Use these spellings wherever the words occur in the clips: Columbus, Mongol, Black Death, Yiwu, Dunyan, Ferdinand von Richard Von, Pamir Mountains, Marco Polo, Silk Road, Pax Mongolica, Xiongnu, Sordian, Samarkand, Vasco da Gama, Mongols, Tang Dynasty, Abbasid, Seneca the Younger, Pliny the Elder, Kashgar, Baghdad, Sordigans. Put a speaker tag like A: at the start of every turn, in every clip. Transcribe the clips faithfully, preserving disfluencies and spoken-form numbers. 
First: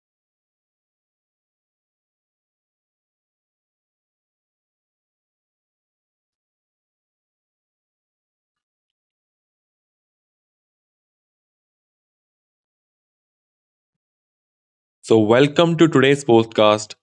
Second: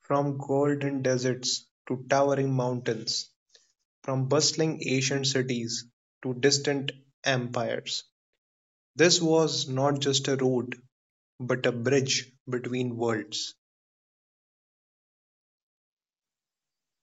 A: From golden deserts to towering mountains, from bustling Asian cities to distant empires, this was not just a road but a bridge between worlds.
B: So, welcome to today's podcast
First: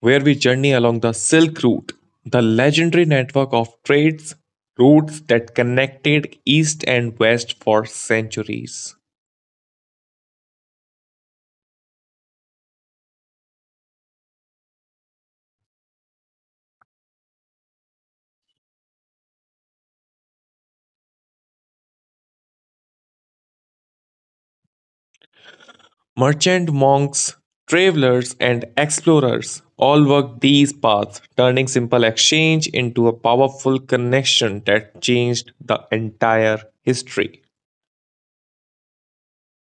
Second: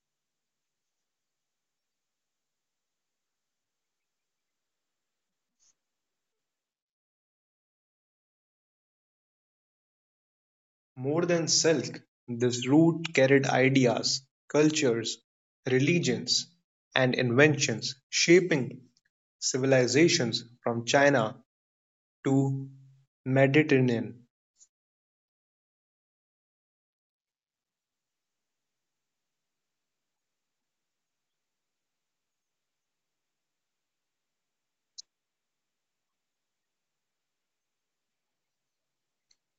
B: where we journey along the Silk Route, the legendary network of trades routes that connected East and West for centuries.
A: More than silk, this route carried ideas, cultures, religions, and inventions shaping civilizations from China to Mediterranean.
B: Merchant monks, travelers, and explorers all worked these paths, turning simple exchange into a powerful connection that changed the entire history.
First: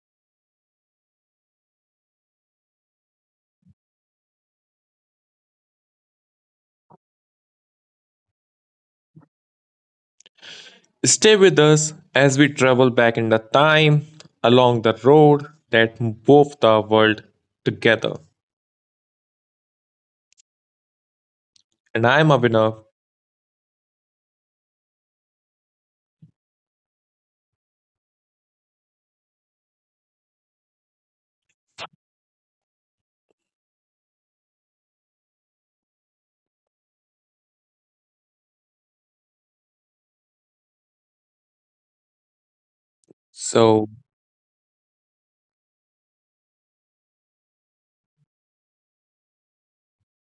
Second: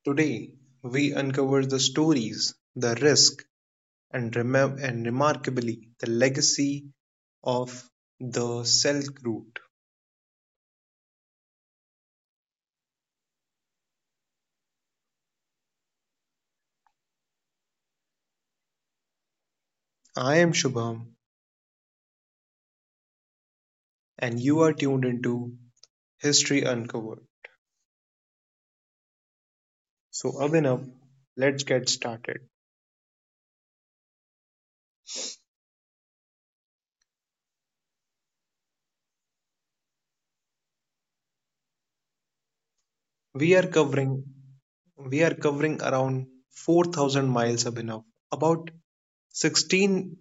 A: Today, we uncover the stories, the risk, And remem and remarkably, the legacy of the Silk Route.
B: Stay with us as we travel back in the time along the road that wove the world together.
A: I am Shubham,
B: And I'm Abhinav.
A: and you are tuned into History Uncovered. So, Abhinav, let's get started. We are
B: So,
A: covering we are covering around four thousand miles, Abhinav, about sixteen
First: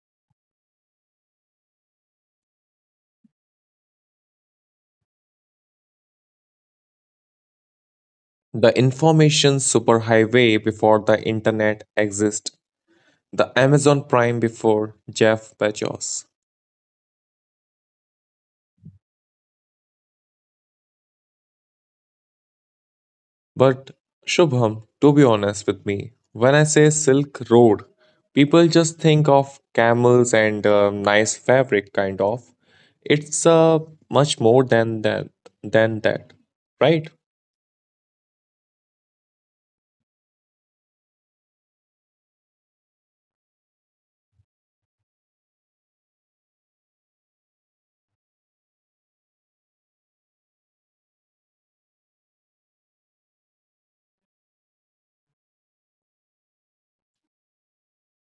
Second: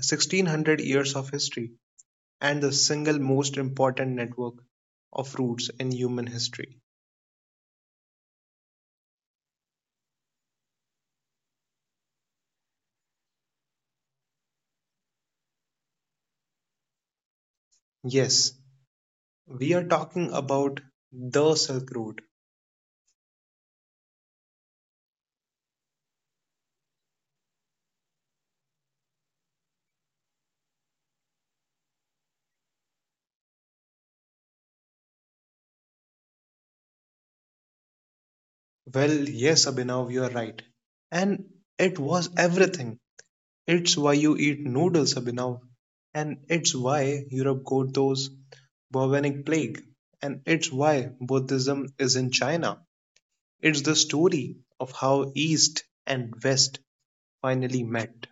A: sixteen hundred years of history, and the single most important network of routes in human history.
B: the information superhighway before the internet exists, the Amazon Prime before Jeff Bezos.
A: Yes, we are talking about the Silk Road.
B: But Shubham, to be honest with me, when I say Silk Road, people just think of camels and uh, nice fabric, kind of. It's uh, much more than that, than that, right?
A: Well, yes, Abhinav, you are right. And it was everything. It's why you eat noodles, Abhinav. And it's why Europe got those bubonic plague. And it's why Buddhism is in China. It's the story of how East and West finally met.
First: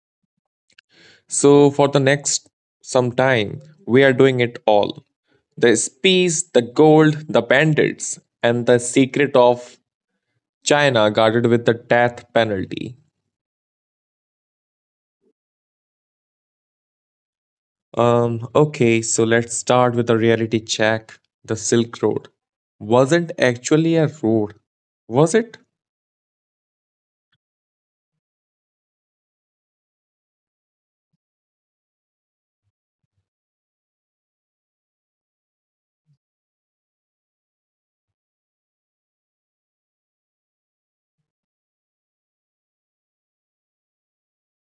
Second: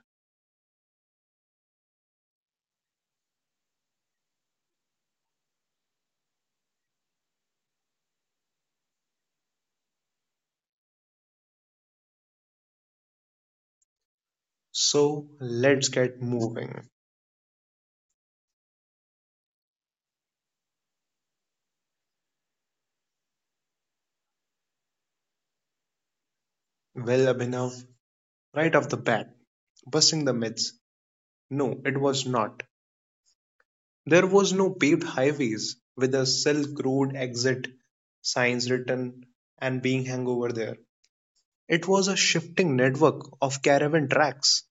B: So for the next some time, we are doing it all. The peace, the gold, the bandits, and the secret of China guarded with the death penalty.
A: So let's get moving.
B: Um, okay, so let's start with a reality check. The Silk Road wasn't actually a road, was it?
A: Well, Abhinav, right off the bat, busting the myths. No, it was not. There was no paved highways with a Silk Road exit signs written and being hung over there. It was a shifting network of caravan tracks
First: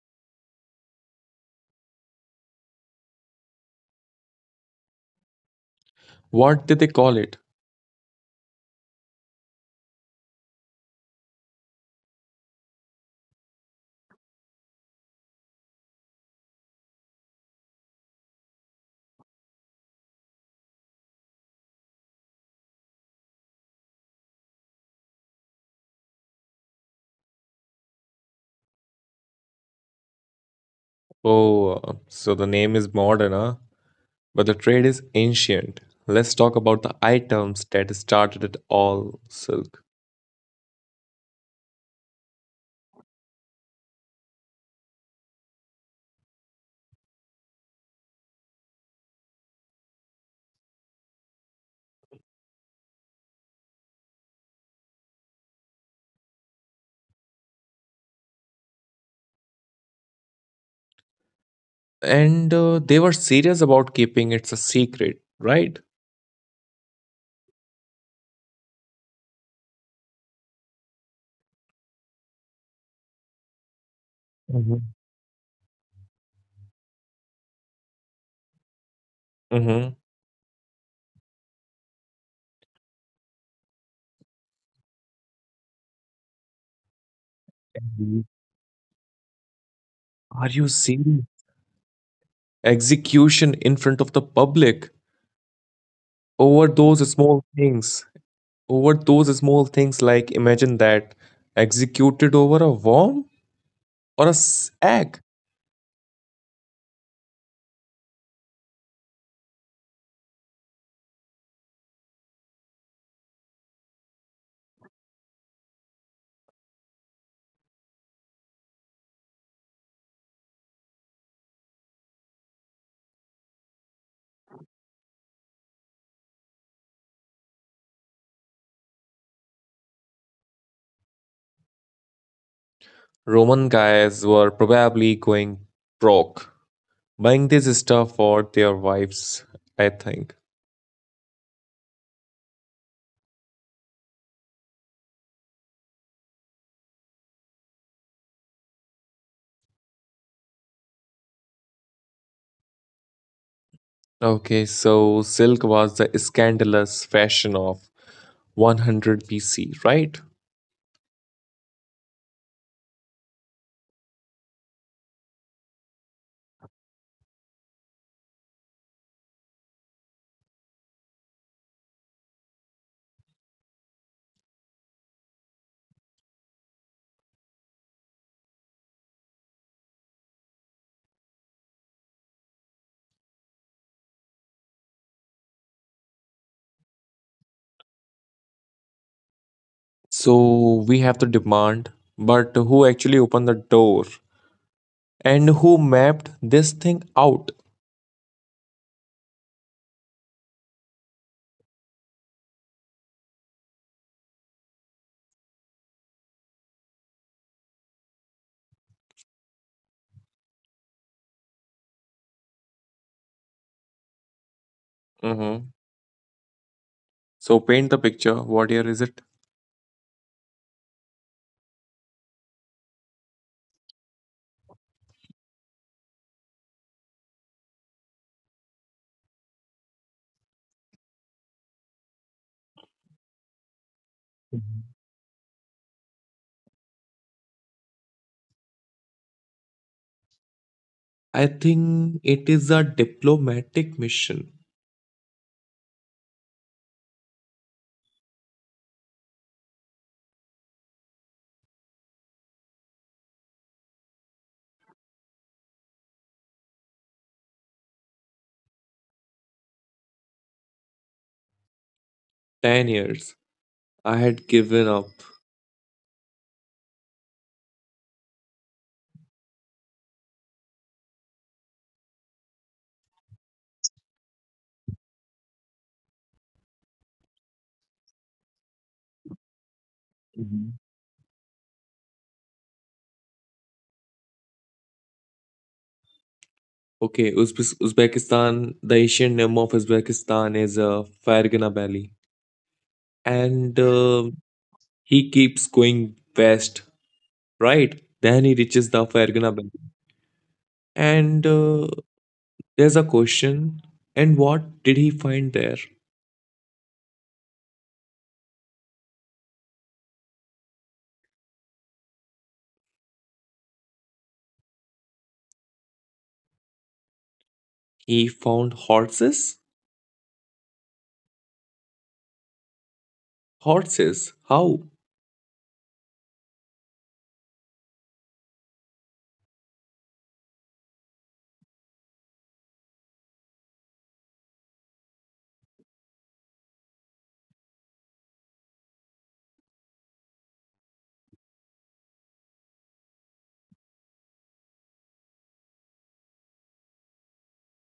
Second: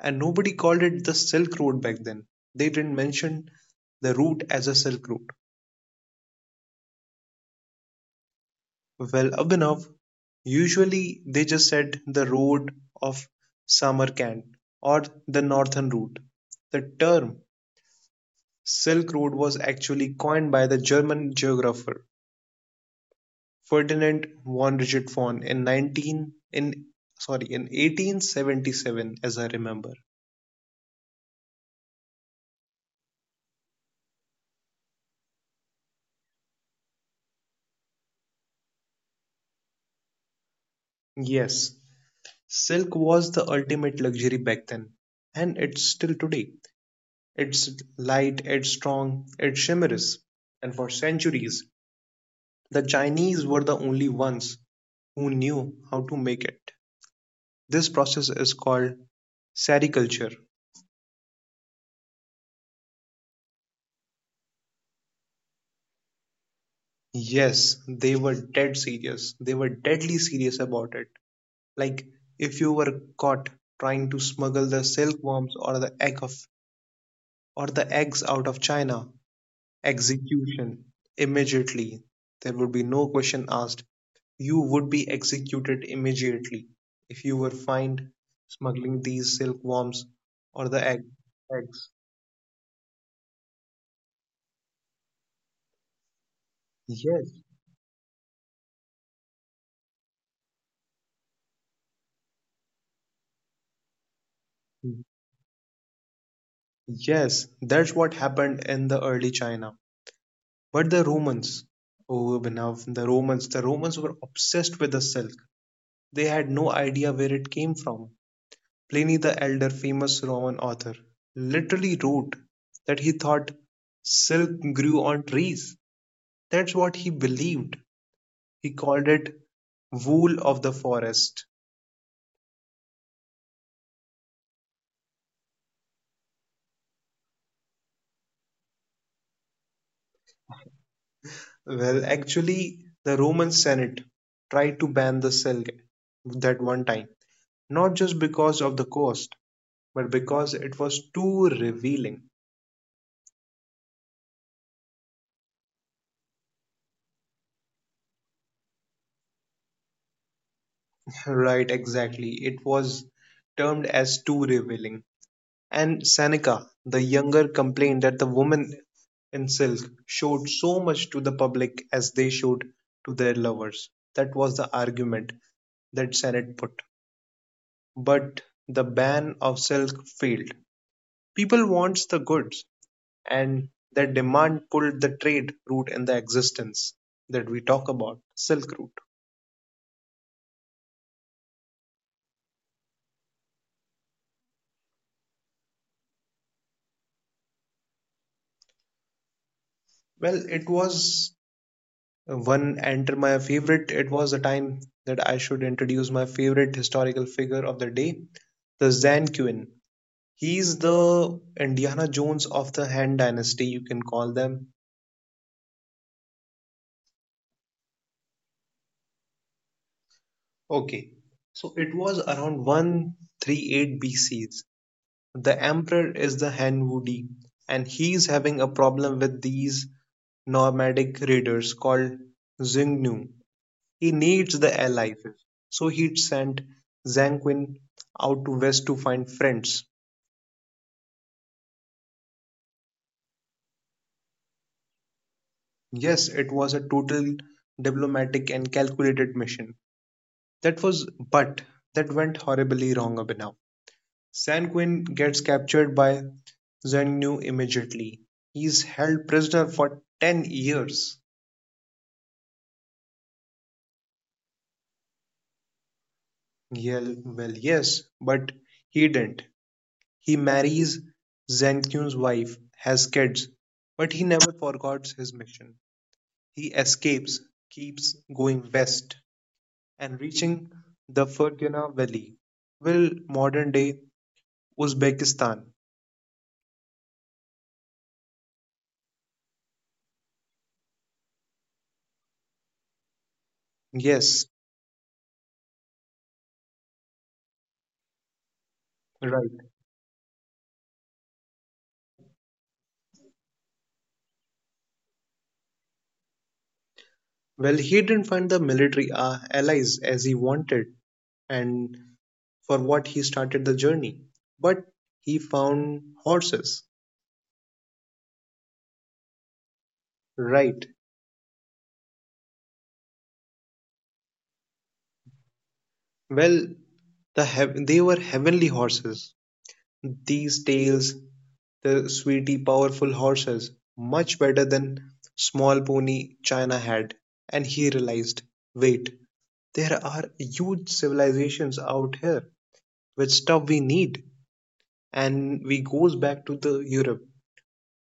A: and nobody called it the Silk Road back then. They didn't mention the route as a Silk Road.
B: What did they call it?
A: Well, Abhinav, usually they just said the road of Samarkand or the northern route. The term Silk Road was actually coined by the German geographer Ferdinand von Richard Von in nineteen in sorry, in eighteen seventy-seven as I remember.
B: Oh, uh, so the name is modern, huh? But the trade is ancient. Let's talk about the items that started it all, Silk.
A: Yes, silk was the ultimate luxury back then, and it's still today. It's light, it's strong, it shimmers, and for centuries the Chinese were the only ones who knew how to make it. This process is called sericulture.
B: And uh, they were serious about keeping it's a secret, right?
A: Yes, they were dead serious. They were deadly serious about it. Like if you were caught trying to smuggle the
B: Mhm.
A: silkworms or the egg of or the eggs out of China,
B: Mm-hmm.
A: execution immediately. There would be no question asked. You would be executed immediately if you were fined smuggling these silkworms
B: Are
A: or
B: you
A: the egg,
B: serious?
A: eggs.
B: Execution in front of the public over those
A: Yes,
B: small things. Over those small things, like imagine that, executed over a worm or a s- egg.
A: yes, that's what happened in the early China. But the Romans, oh Abhinav, the Romans, the Romans were obsessed with the silk. They had no idea where it came from. Pliny the Elder, famous Roman author, literally wrote that he thought silk grew on trees. That's what he believed. He called it wool of the forest.
B: Roman guys were probably going broke buying this stuff for their wives, I think.
A: Well, actually, the Roman Senate tried to ban the silk that one time, not just because of the cost, but because it was too revealing.
B: Okay, so silk was the scandalous fashion of one hundred B C, right?
A: Right, exactly. It was termed as too revealing. And Seneca the Younger complained that the women in silk showed so much to the public as they showed to their lovers. That was the argument that Senate put. But the ban of silk failed. People wants the goods, and their demand pulled the trade route in the existence that we talk about, silk route.
B: So we have the demand, but who actually opened the door and who mapped this thing out?
A: Well, it was one enter my favorite it was the time that I should introduce my favorite historical figure of the day, the Zan Quinn. He's the Indiana Jones of the Han Dynasty, you can call them.
B: Mhm. So paint the picture. What year is it?
A: Okay, so it was around one thirty-eight bcs. The emperor is the Han Wudi, and he's having a problem with these nomadic raiders called Xiongnu. He needs the allies, so he sent Zanquin out to west to find friends.
B: I think it is a diplomatic mission.
A: Yes, it was a total diplomatic and calculated mission. That was, but that went horribly wrong, Abhinav. Sanquin gets captured by Zanyu immediately. He's held prisoner for ten years.
B: ten years. I had given up.
A: Yeah, well, yes, but he didn't. He marries Zankyun's wife, has kids, but he never forgets his mission. He escapes, keeps going west, and reaching
B: Mhm.
A: the Fergana Valley. Well, modern day Uzbekistan.
B: Okay, Uzbek- Uzbekistan, the Asian name of Uzbekistan is uh, Fergana Valley. And uh,
A: Yes,
B: he keeps going west, right? Then he reaches the
A: right.
B: Fergana Valley. And uh, there's a question. And what did he find there?
A: Well, he didn't find the military uh, allies as he wanted and for what he started the journey, but he found horses.
B: He found horses?
A: Right.
B: Horses? How?
A: Well, the heav- they were heavenly horses. These tales the sweaty, powerful horses, much better than small pony China had, and he realized, wait, there are huge civilizations out here with stuff we need. And we goes back to the Europe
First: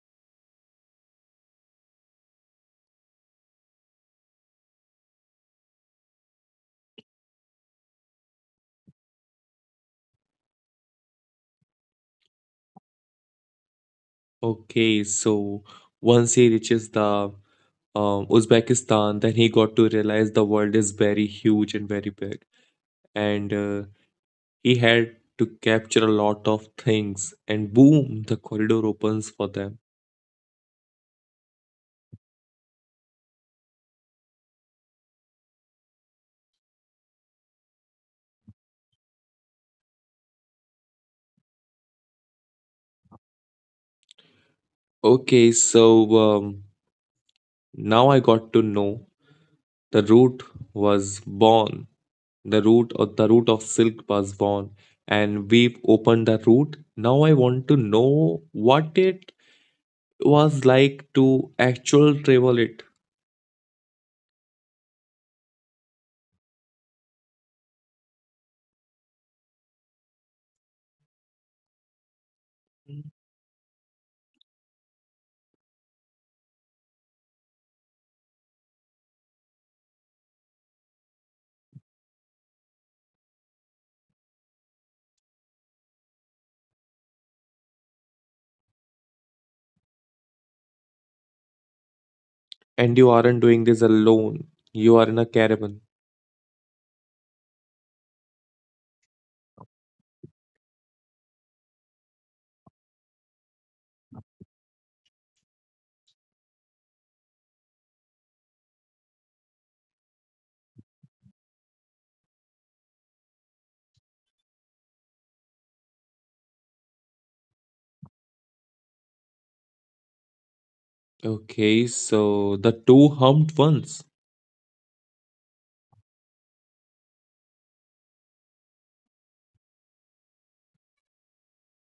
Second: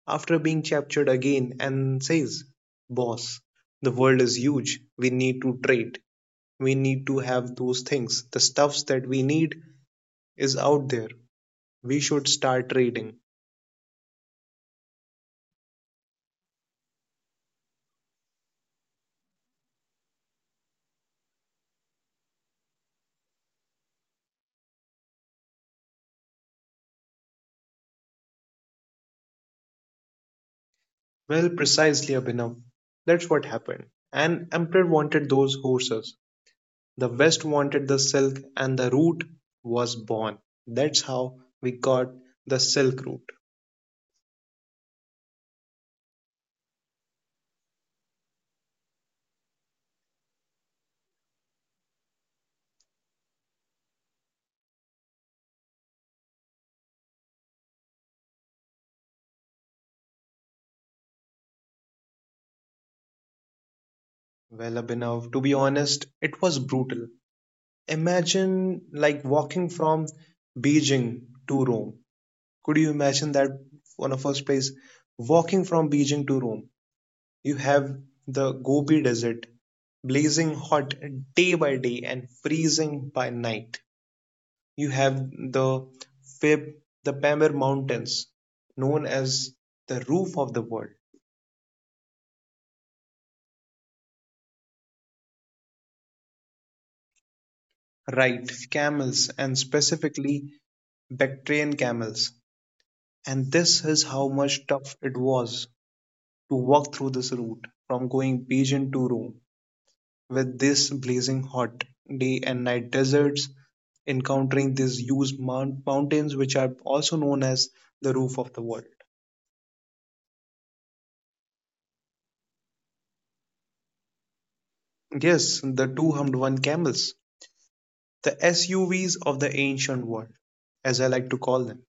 A: after being captured again and says, boss, the world is huge. We need to trade. We need to have those things. The stuffs that we need is out there. We should start trading.
B: Okay, so once he reaches the um, Uzbekistan, then he got to realize the world is very huge and very big. And uh, he had to capture a lot of things, and boom, the corridor opens for them.
A: Well, precisely, Abhinav. That's what happened. And Emperor wanted those horses. The West wanted the silk, and the route was born. That's how we got the silk route.
B: Okay, so um, now I got to know the route was born. The route or the route of silk was born, and we've opened the route. Now I want to know what it was like to actual travel it.
A: Well, Abhinav, to be honest, it was brutal. Imagine like walking from Beijing to Rome. Could you imagine that on a first place? Walking from Beijing to Rome, you have the Gobi Desert, blazing hot day by day and freezing by night. You have the Fab, the Pamir Mountains, known as the roof of the world,
B: And you aren't doing this alone. You are in a caravan.
A: right? Camels, and specifically Bactrian camels. And this is how much tough it was to walk through this route from going Beijing to Rome with this blazing hot day and night deserts, encountering these huge mount- mountains, which are also known as the roof of the world.
B: Okay, so the two humped ones.
A: Yes, the two hummed one camels, the S U Vs of the ancient world, as I like to call them.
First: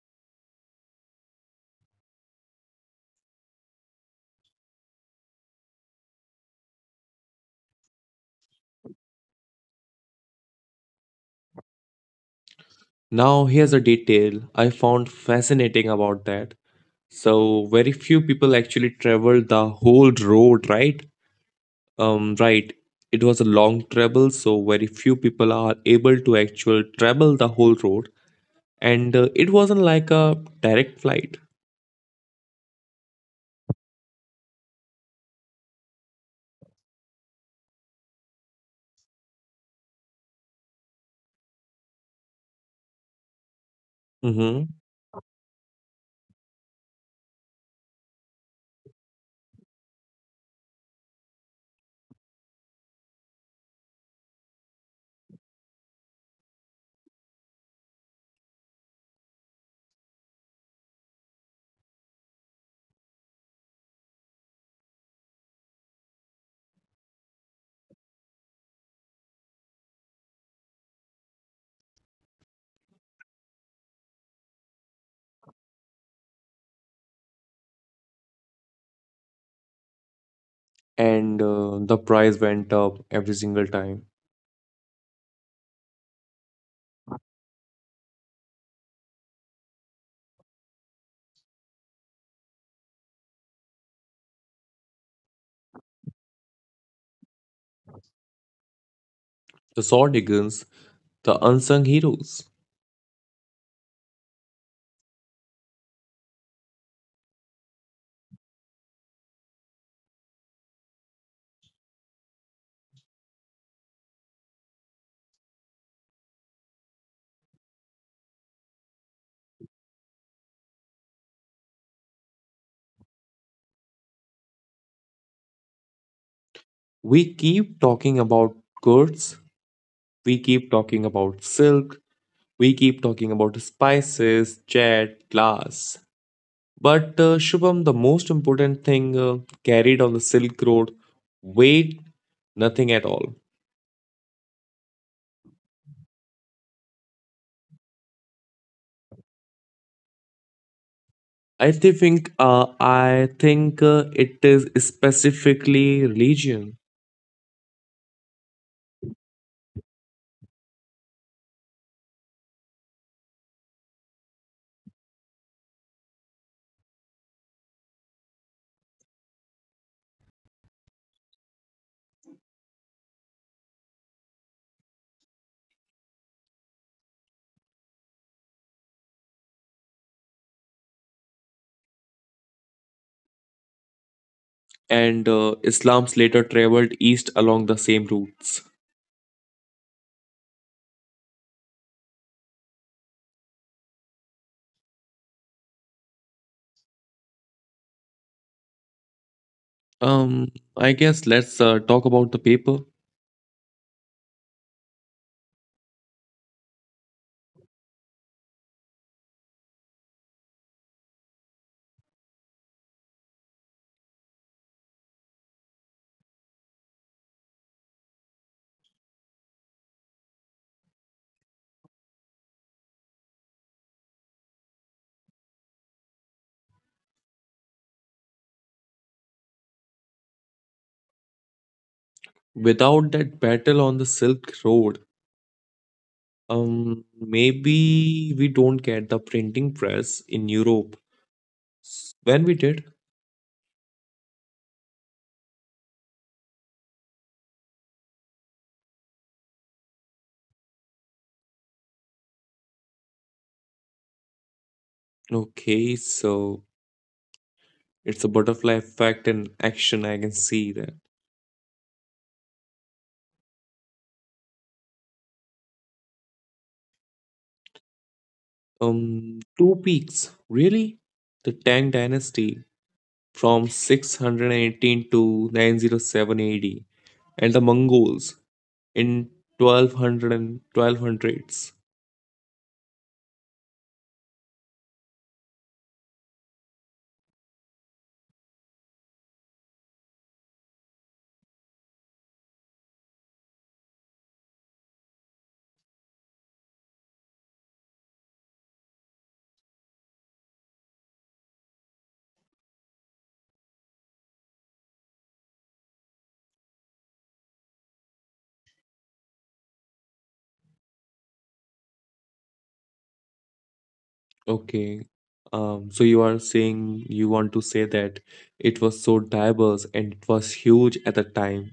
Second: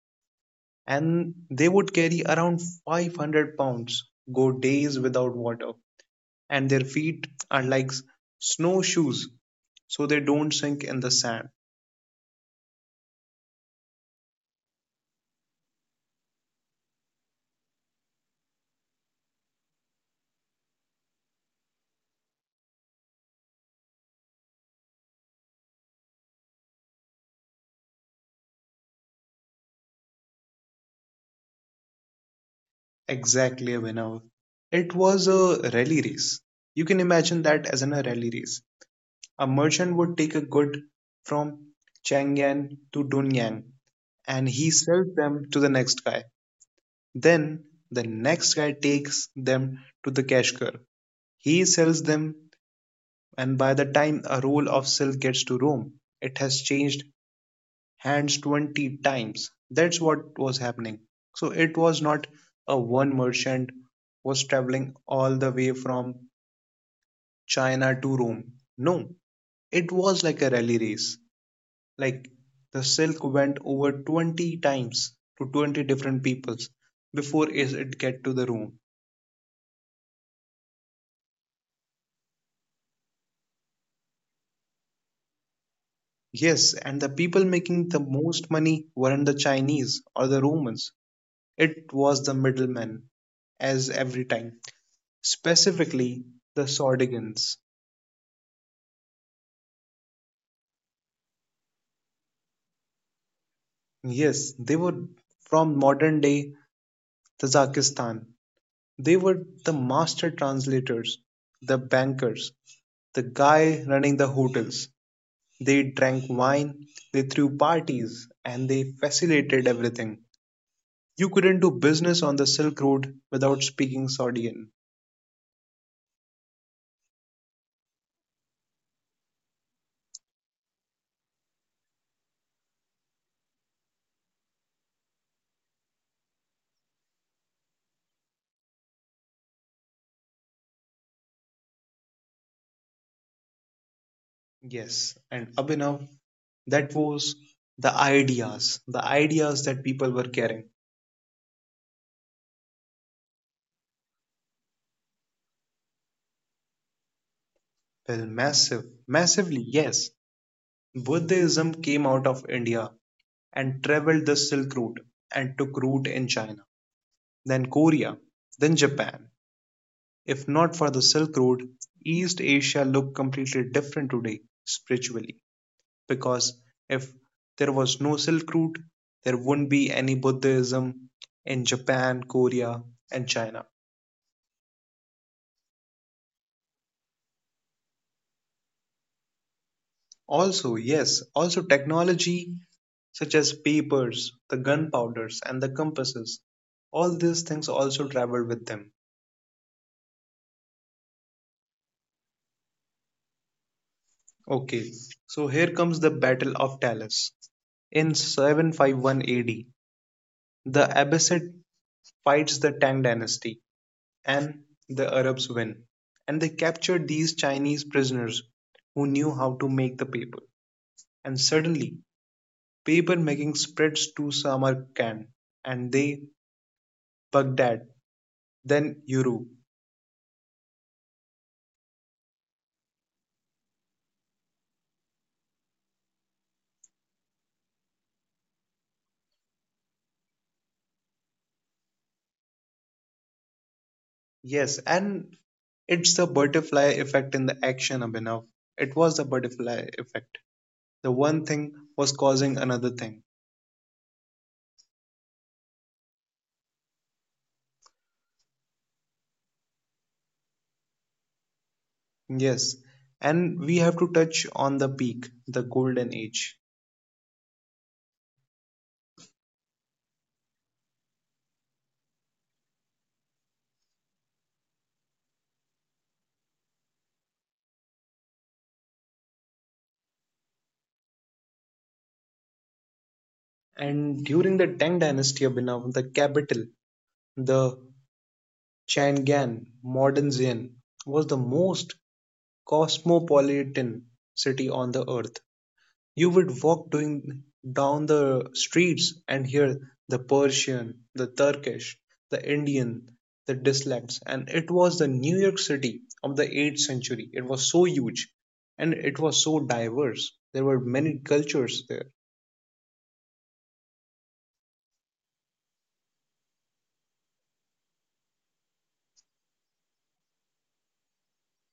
A: And they would carry around five hundred pounds, go days without water, and their feet are like snowshoes so they don't sink in the sand.
B: Now, here's a detail I found fascinating about that. So, very few people actually traveled the whole road, right? Um, right. It was a long travel, so very few people are able to actually travel the whole road. And uh, it wasn't like a direct flight.
A: Exactly, Abhinav. It was a rally race. You can imagine that as in a rally race. A merchant would take a good from Chang'an to Dunyan and he
B: Mm-hmm.
A: sells them to the next guy. Then the next guy takes them to the Kashgar. He sells them, and by the time a roll of silk gets to Rome, it has changed hands twenty times. That's what was happening. So it was not a one merchant was traveling all the way from China to Rome. No, it was like a rally race. Like the silk went over twenty times to twenty different peoples before it get to the Rome.
B: And uh, the price went up every single time.
A: Yes, and the people making the most money weren't the Chinese or the Romans. It was the middlemen, as every time, specifically the Sordigans.
B: The Saw Diggins, the unsung heroes.
A: Yes, they were from modern day Kazakhstan. They were the master translators, the bankers, the guy running the hotels. They drank wine, they threw parties, and they facilitated everything. You couldn't do business on the Silk Road without speaking Sordian.
B: We keep talking about goods, we keep talking about silk, we keep talking about spices, jet, glass. But uh, Shubham, the most important thing uh, carried on the Silk Road, weight, nothing at all.
A: Yes, and Abhinav, that was the ideas, the ideas that people were carrying.
B: I thi- think uh, I think uh, it is specifically religion.
A: Well, massive, massively, yes. Buddhism came out of India and traveled the Silk Route and took root in China, then Korea, then Japan. If not for the Silk Road, East Asia looked completely different today spiritually. Because if there was no Silk Route, there wouldn't be any Buddhism in Japan, Korea, and China.
B: and uh, Islam's later traveled east along the same routes.
A: Also, yes, also technology such as papers, the gunpowders, and the compasses. All these things also traveled with them.
B: Um, I guess let's uh, talk about the paper.
A: Okay, so here comes the Battle of Talas. In seven fifty-one A D, the Abbasid fights the Tang dynasty and the Arabs win. And they captured these Chinese prisoners who knew how to make the paper. And suddenly, paper making spreads to Samarkand and they Baghdad then Yuru.
B: Without that battle on the Silk Road, um, maybe we don't get the printing press in Europe. S- When we did,
A: Yes, and it's the butterfly effect in the action, Abhinav. It was the butterfly effect. The one thing was causing another thing.
B: okay, so it's a butterfly effect in action. I can see that.
A: Yes, and we have to touch on the peak, the golden age.
B: Um, two peaks, really? The Tang Dynasty from six hundred eighteen to nine oh seven A D and the Mongols in twelve hundred and twelve hundreds.
A: And during the Tang dynasty, Abhinav, the capital, the Chang'an, modern Xi'an, was the most cosmopolitan city on the earth. You would walk doing down the streets and hear the Persian, the Turkish, the Indian, the dialects, and it was the New York City of the eighth century. It was so huge and it was so diverse. There were many cultures there.
B: Okay, um, so you are saying you want to say that it was so diverse and it was huge at the time,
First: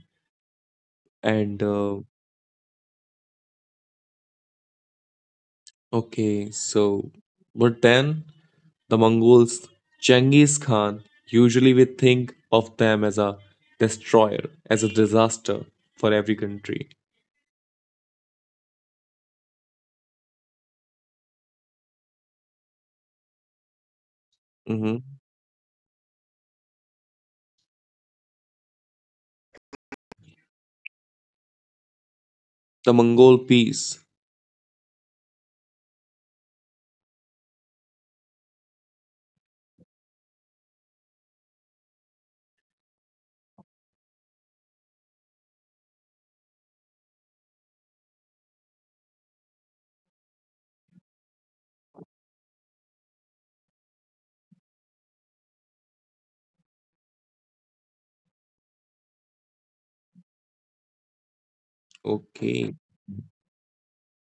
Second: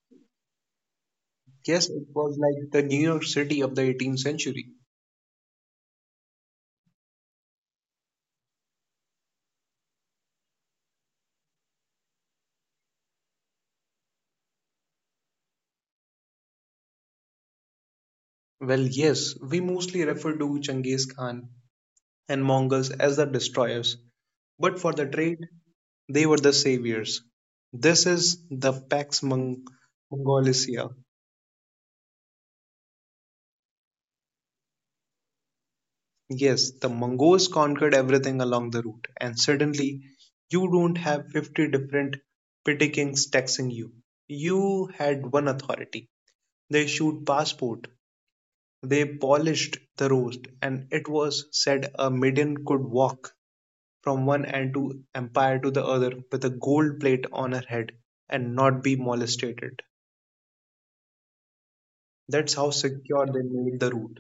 B: and
A: Yes,
B: uh,
A: it was like the New York City of the eighteenth century.
B: okay, so but then the Mongols, Genghis Khan, usually we think of them as a destroyer, as a disaster for every country.
A: Well, yes, we mostly refer to Genghis Khan and Mongols as the destroyers, but for the
B: Mhm.
A: trade, they were the saviors. This is the Pax Mong- Mongolica.
B: The Mongol peace.
A: Yes, the Mongols conquered everything along the route, and suddenly you don't have fifty different petty kings taxing you. You had one authority. They issued passport, they polished the road, and it was said a maiden could walk from one end of empire to the other with a gold plate on her head and not be molested. That's how
B: Okay.
A: secure they made the route.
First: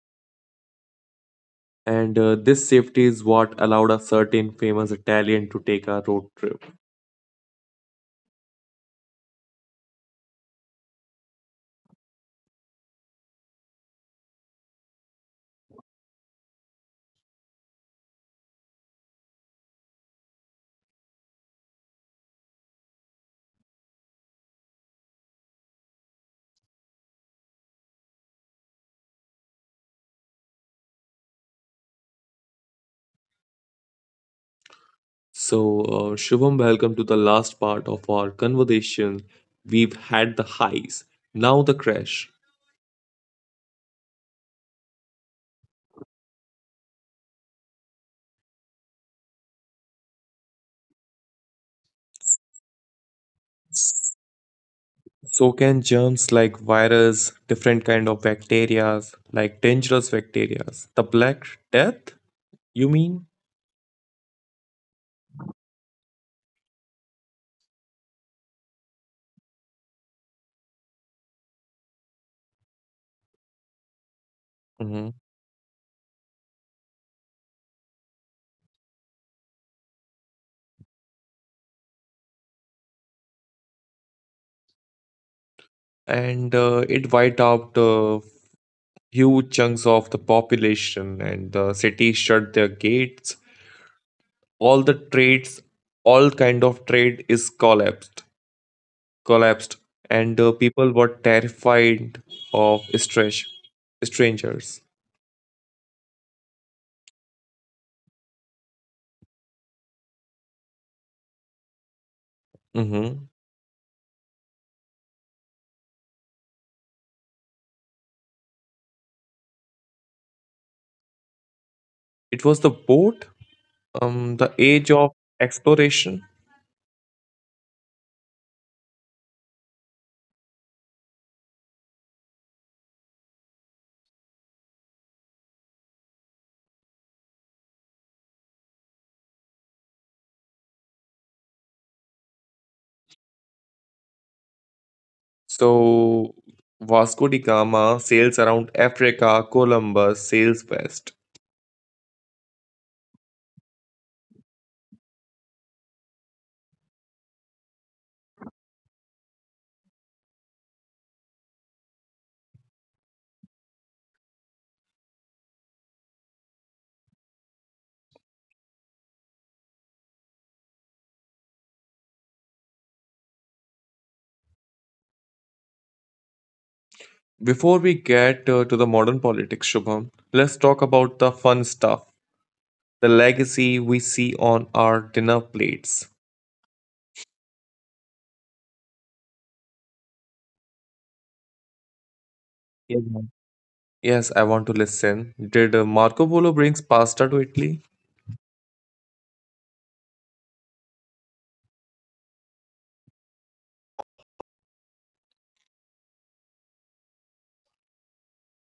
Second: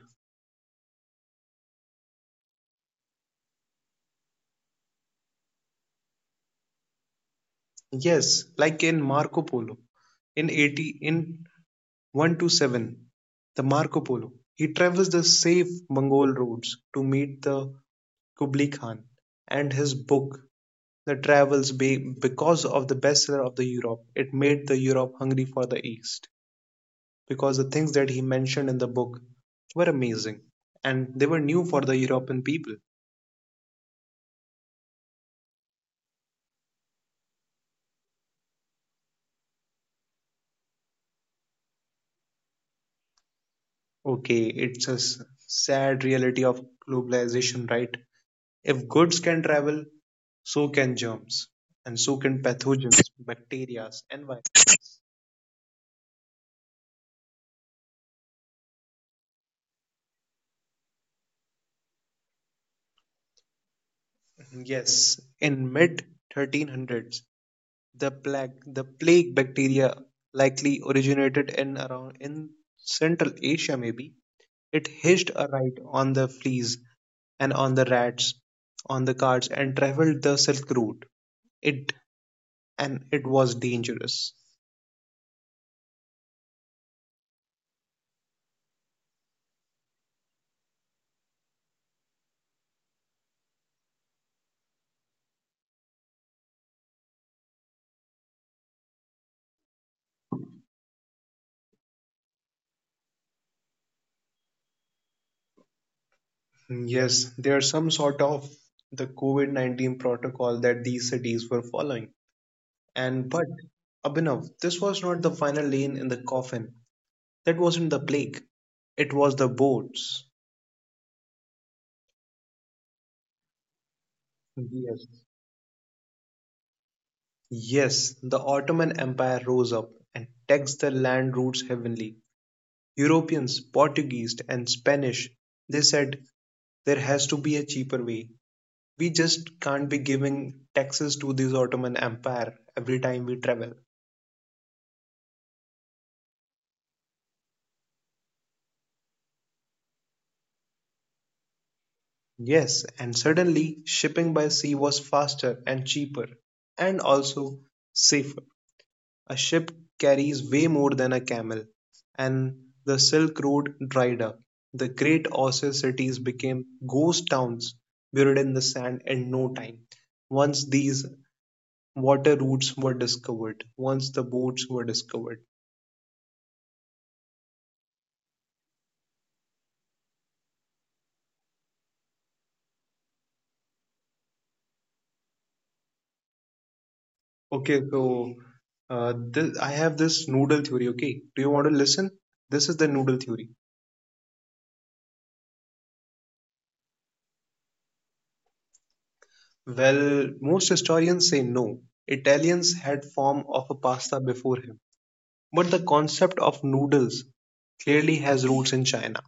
B: And uh, this safety is what allowed a certain famous Italian to take a road trip.
A: Yes, like in Marco Polo. In eighty in one twenty-seven, the Marco Polo. He travels the safe Mongol roads to meet the Kublai Khan and his book The Travels be, because of the bestseller of the Europe. It made the Europe hungry for the East because the things that he mentioned in the book were amazing and they were new for the European people.
B: So, uh, Shubham, welcome to the last part of our conversation. We've had the highs, now the crash.
A: Okay, it's a s- sad reality of globalization, right? If goods can travel, so can germs, and so can pathogens, bacteria, and viruses.
B: So, can germs like virus, different kind of bacteria, like dangerous bacteria, the Black Death, you mean?
A: Yes, in mid thirteen hundreds, the plague, the plague bacteria likely originated in around in Central Asia. Maybe it
B: Mhm.
A: hitched a ride on the fleas and on the rats, on the cards, and traveled the Silk Route. It and it was dangerous.
B: And uh, it wiped out uh, huge chunks of the population, and the cities shut their gates, all the trades, all kind of trade is collapsed collapsed, and uh, people were terrified of strange strangers.
A: Yes, there's some sort of the COVID nineteen protocol that these cities were following.
B: Hmm.
A: And but Abhinav, this was not the final lane in the coffin. That wasn't the plague. It was the boats.
B: It was the boat, um the age
A: Yes.
B: of exploration.
A: Yes, the Ottoman Empire rose up and taxed the land routes heavenly. Europeans, Portuguese, and Spanish, they said there has to be a cheaper way. We just can't be giving taxes to this Ottoman Empire every time we travel.
B: So Vasco da Gama sails around Africa, Columbus sails west.
A: Yes, and suddenly shipping by sea was faster and cheaper and also safer. A ship carries way more than a camel, and the Silk Road dried up. The great ocean cities became ghost towns buried in the sand in no time. Once these water routes were discovered, once the boats were discovered.
B: Before we get uh, to the modern politics, Shubham, let's talk about the fun stuff, the legacy we see on our dinner plates.
A: Okay, so uh, this, I have this noodle theory. Okay, do you want to listen? This is the
B: Yeah.
A: noodle theory.
B: Yes, I want to listen. Did uh, Marco Polo brings pasta to Italy?
A: Well, most historians say no. Italians had form of a pasta before him. But the concept of noodles clearly has roots in China.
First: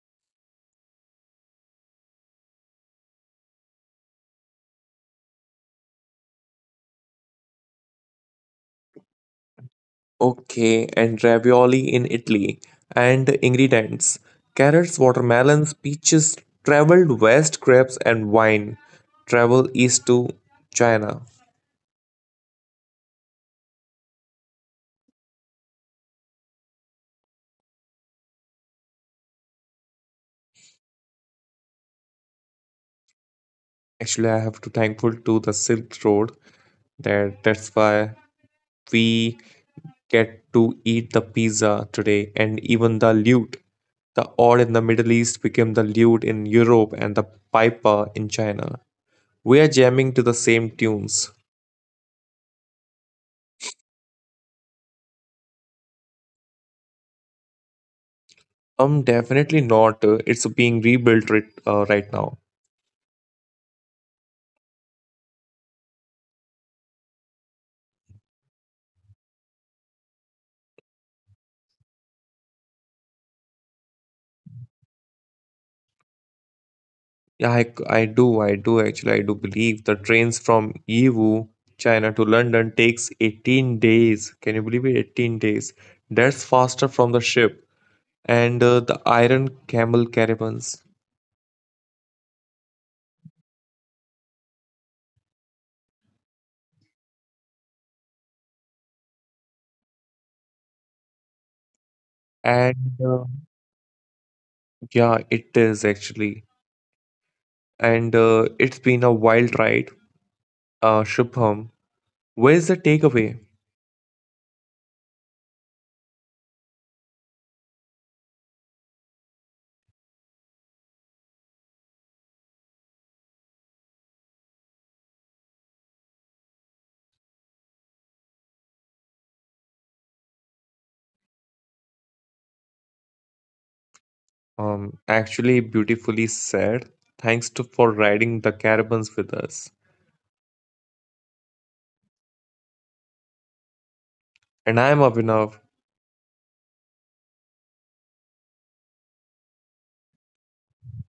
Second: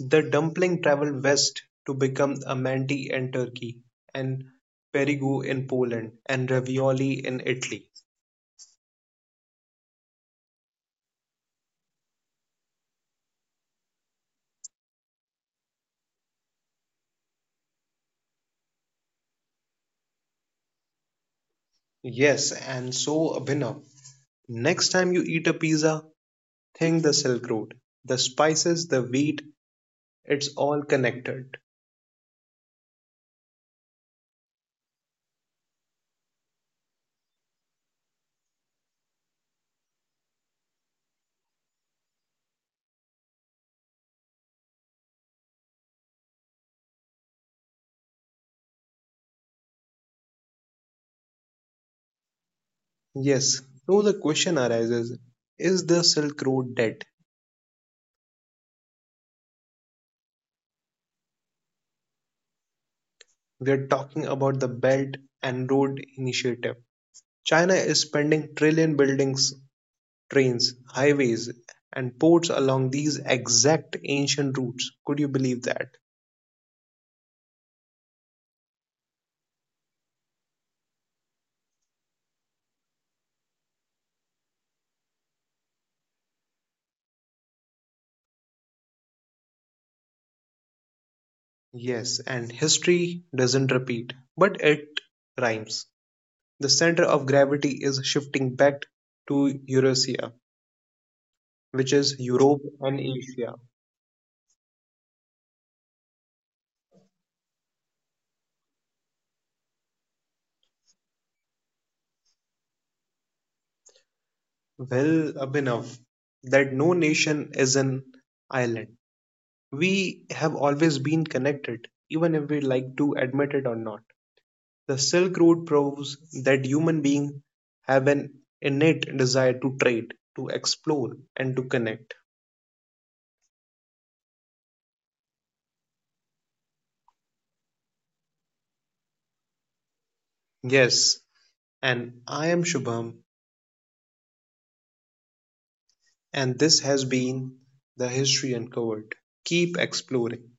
A: The dumpling traveled west to become a manti in Turkey and perigo in Poland and ravioli in Italy.
B: Okay, and ravioli in Italy. And ingredients, carrots, watermelons, peaches, traveled west, crabs, and wine. Travel east to China.
A: Yes, and so Abhinav. Next time you eat a pizza, think the Silk Road. The spices, the wheat, it's all connected.
B: Actually, I have to thankful to the Silk Road, that that's why we get to eat the pizza today and even the lute. The odd in the Middle East became the lute in Europe and the piper in China. We are jamming to the same tunes.
A: Yes, so the question arises, is the Silk Road dead?
B: Um, definitely not. Uh, It's being rebuilt right, uh, right now.
A: We are talking about the Belt and Road Initiative. China is spending trillion buildings, trains, highways, and ports along these exact ancient routes. Could you believe that?
B: Yeah, I, I do, I do actually, I do believe the trains from Yiwu, China to London takes eighteen days. Can you believe it? eighteen days. That's faster from the ship and uh, the Iron Camel caravans.
A: Yes, and history doesn't repeat, but it rhymes. The center of gravity is shifting back to Eurasia, which is
B: And
A: Europe
B: uh,
A: and Asia.
B: yeah, it is actually. And uh, it's been a wild ride. Uh, Shubham, where's the takeaway?
A: Well, Abhinav, that no nation is an island. We have always been connected, even if we like to admit it or not. The Silk Road proves that human beings have an innate desire to trade, to explore, and to connect.
B: Um, actually, beautifully said. Thanks to for riding the caravans with us.
A: Yes, and I am Shubham,
B: And I am Abhinav.
A: and this has been the History Uncovered. Keep exploring.